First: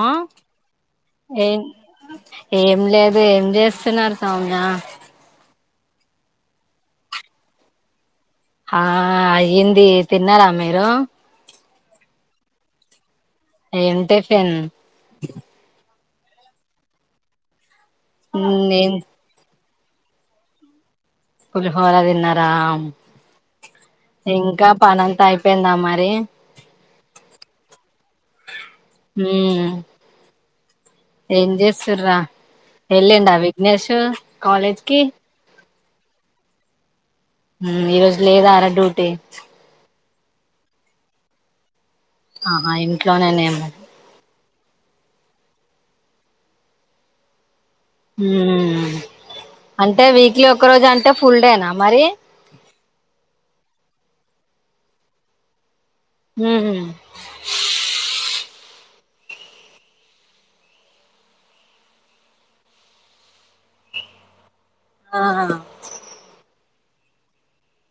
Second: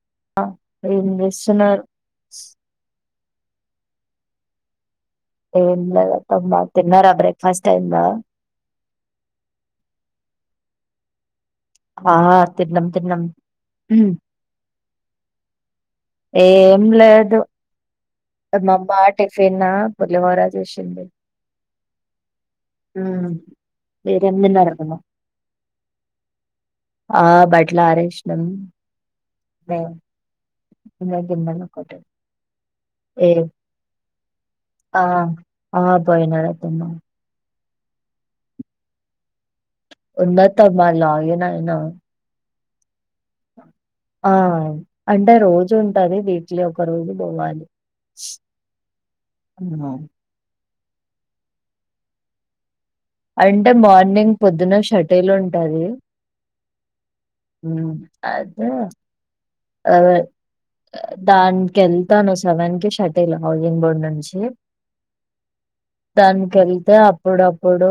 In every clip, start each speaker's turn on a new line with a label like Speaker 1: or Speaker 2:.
Speaker 1: ఆ
Speaker 2: ఏం
Speaker 1: ఏ
Speaker 2: చేస్తున్నారు
Speaker 1: ఏం లే అ ఏం చేస్తున్నారు కాౌజ
Speaker 2: ఏప్పమ్ తిన్నారా బ్రేక్ఫాస్ట్ టైమ్ నా
Speaker 1: ఆ అయ్యింది తిన్నారా మీరు
Speaker 2: ఆ తిన్నాం తిర్న్నాం
Speaker 1: ఏంటే ఫిన్
Speaker 2: ఏం లేదు
Speaker 1: ఉమ్, ఏం
Speaker 2: మామ్మ టిఫిన్ పర్లివరా చేసింది
Speaker 1: పుల్హోాల విన్నాన్నారు
Speaker 2: ఉమ్,
Speaker 1: రా
Speaker 2: మీరేం
Speaker 1: ఇంకా
Speaker 2: తిన్నారు అక్క
Speaker 1: పనంతా అయిపోయిందా మరి
Speaker 2: ఆ బడ్లరేష్ణం
Speaker 1: ఉమ్ ఏం చేస్తురా
Speaker 2: ఏ
Speaker 1: వెళ్ళండా విఘ్నేష్ కాలేజ్కిి
Speaker 2: ఆ ఆ పోయనాడతుమ్న్నా
Speaker 1: ఈరోోజు లేదాార డ్యూటీ
Speaker 2: ఉన్నత మళగేననా
Speaker 1: ఆహా ఇంట్లోనేనేమడి
Speaker 2: ఆ అంటే రోజు ఉంటది వీటిలో ఒక రోజు పోవాలి ఆ.
Speaker 1: అంటే వీక్లీ ఒక రోజు అంటే ఫుల్డేనా మరి
Speaker 2: అంటే మార్నింగ్ పొద్దున షటేల్ ఉంటది
Speaker 1: ఉమ్
Speaker 2: అద అ దానినికి వెళ్తాను సెవెన్ కి షటిల్ హౌజింగ్ బోర్డ్ నుంచి
Speaker 1: ఆ
Speaker 2: తన్ కవి అయితే అప్పుడప్పుడు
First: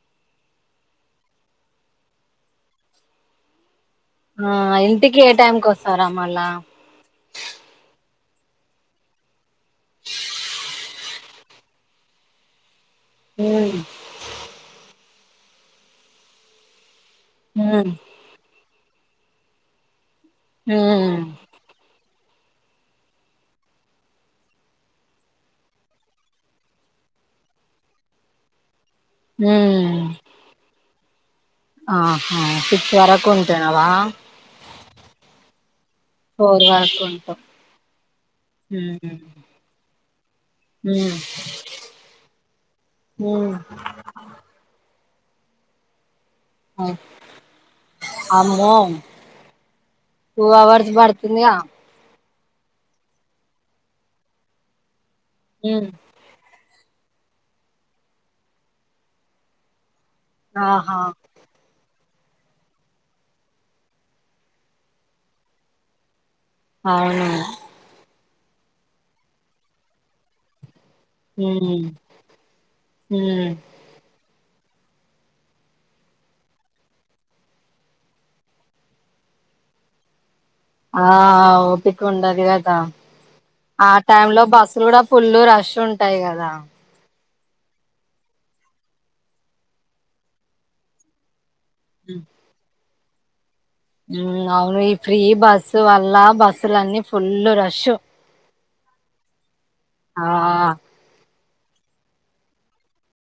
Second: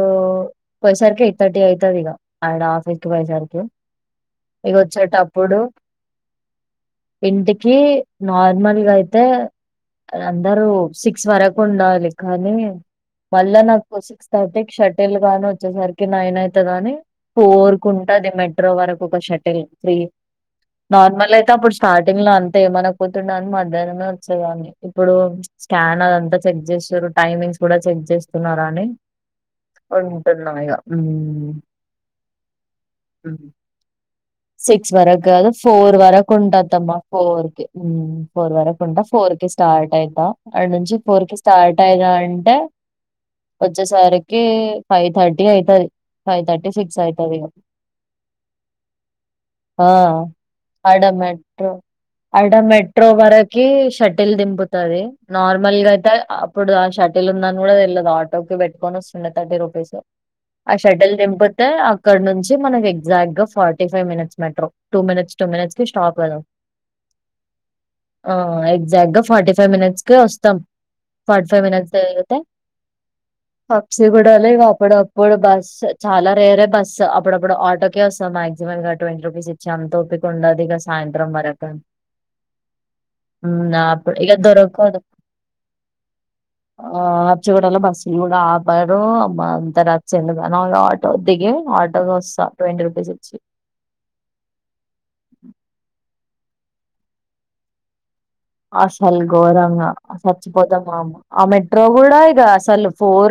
Speaker 2: పోయేసరికి ఎయిట్ థర్టీ అవుతది ఇక అండ్ ఆఫీస్ కి పోయేసరికి
Speaker 1: ఆ ఇంటికి ఏ టైంకి వస్తారామ్మళ
Speaker 2: ఎంతకి నార్మల్గా అయితే అందరూ సిక్స్ వరకు ఉండాలి కానీ మళ్ళా
Speaker 1: ఉమ్
Speaker 2: నాకు సిక్స్ థర్టీ షటిల్ గాని వచ్చేసరికి నైన్ అవుతుదని
Speaker 1: ఉమ్
Speaker 2: కోరుకుంటుది మెట్రో వరకు ఒక షటిల్ ఫ్రీ
Speaker 1: హ
Speaker 2: అయి అప్పుడు స్టార్టింగ్ లో అంత అే ఏమన పోతుండ అని మధ్యాహ్నం వచ్చేదాన్ని ఇప్పుడు స్కాన్ అదంతా చెక్ చేారు టైమింగ్ కూడా చెక్ చేస్తున్న అని
Speaker 1: ఉమ్
Speaker 2: ఉంటున్నా
Speaker 1: ఆహా ఫిక్స్ వరకు ఉంటానావా
Speaker 2: వర ఫోర్ ఉంటాదమ్మా
Speaker 1: వరకు ఉంటావ్
Speaker 2: ఫోర్ కి ఫోర్ వరకు ఉంటా
Speaker 1: ఉమ్
Speaker 2: ఫోర్ కి స్టార్ట్ అవుతా అడి నుంచి
Speaker 1: ఉమ్
Speaker 2: పూరికి స్టార్ట్ అయిదా అంటే
Speaker 1: ఉమ్
Speaker 2: వచ్చేసరికి ఫైవ్ థర్టీ అయితది ఫైవ్ థర్టీ సిక్స్ అవుతుది
Speaker 1: అమ్మో
Speaker 2: ఆ
Speaker 1: టూ అవర్స్
Speaker 2: అడ
Speaker 1: పడుతుందిగా
Speaker 2: మెట్రో అడ మెట్రో వరకి షటిల్ దింపుతుంది నార్మల్ గా
Speaker 1: ఉమ్
Speaker 2: అయితే అప్పుడు షటిల్ ఉందని కూడా తెల్లదు ఆటో కి పెట్టుకొని వస్తుండే థర్టీ రూపీస్ ఆ
Speaker 1: ఆహా
Speaker 2: షడల్ నింపత్ ఇక్కడ నుంచి మనకి ఎగ్జాక్ట్ గా forty five minutes metro two minutes two మినిట్స్ి stop అదం
Speaker 1: అవును
Speaker 2: ఆ ఎగ్జాక్ట్ గా ఫార్టీ ఫైవ్ మినిట్స్ కి వస్తాం ఫార్టీ ఫైవ్
Speaker 1: ఉమ్ ఉమ్
Speaker 2: మట్స్ప్సి కూడా ఇప్పుడు అప్పుడు బస్ చాలా రేరే బస్ అప్పుడప్పుడు ఆటోకే వస్తాం మాక్సిమం ఇ ట్వంటీ రూపీస్ ఇచ్చాం తోప్పిక
Speaker 1: ఆ ఓపిక ఉడా అదిగాదా
Speaker 2: ఉమ్
Speaker 1: ఆ
Speaker 2: అప్పుడు
Speaker 1: టై
Speaker 2: ఇగ
Speaker 1: లో బస్సులు
Speaker 2: దొరకదు
Speaker 1: కూడా ఫుల్లు రష్ ఉంటాయి కదా
Speaker 2: చ్చ కూడాడలో బస్సులు కూడా ఆపాారు అమ్మ అంత రచ్చిదు కానీ వాళ్ళ ఆటో దిగి ఆటోగా వస్తా ట్వంటీ రూపీస్ వచ్చి
Speaker 1: హ అవును ఈ ఫ్రీ బస్సు అల్లా బస్సులన్నీ ఫుల్ రష్
Speaker 2: అసలు గోరంగా
Speaker 1: ఆ
Speaker 2: సచ్చిపోతమ్మా అమ్మ ఆ మెట్రో కూడాడా ఇక అసలు ఫోర్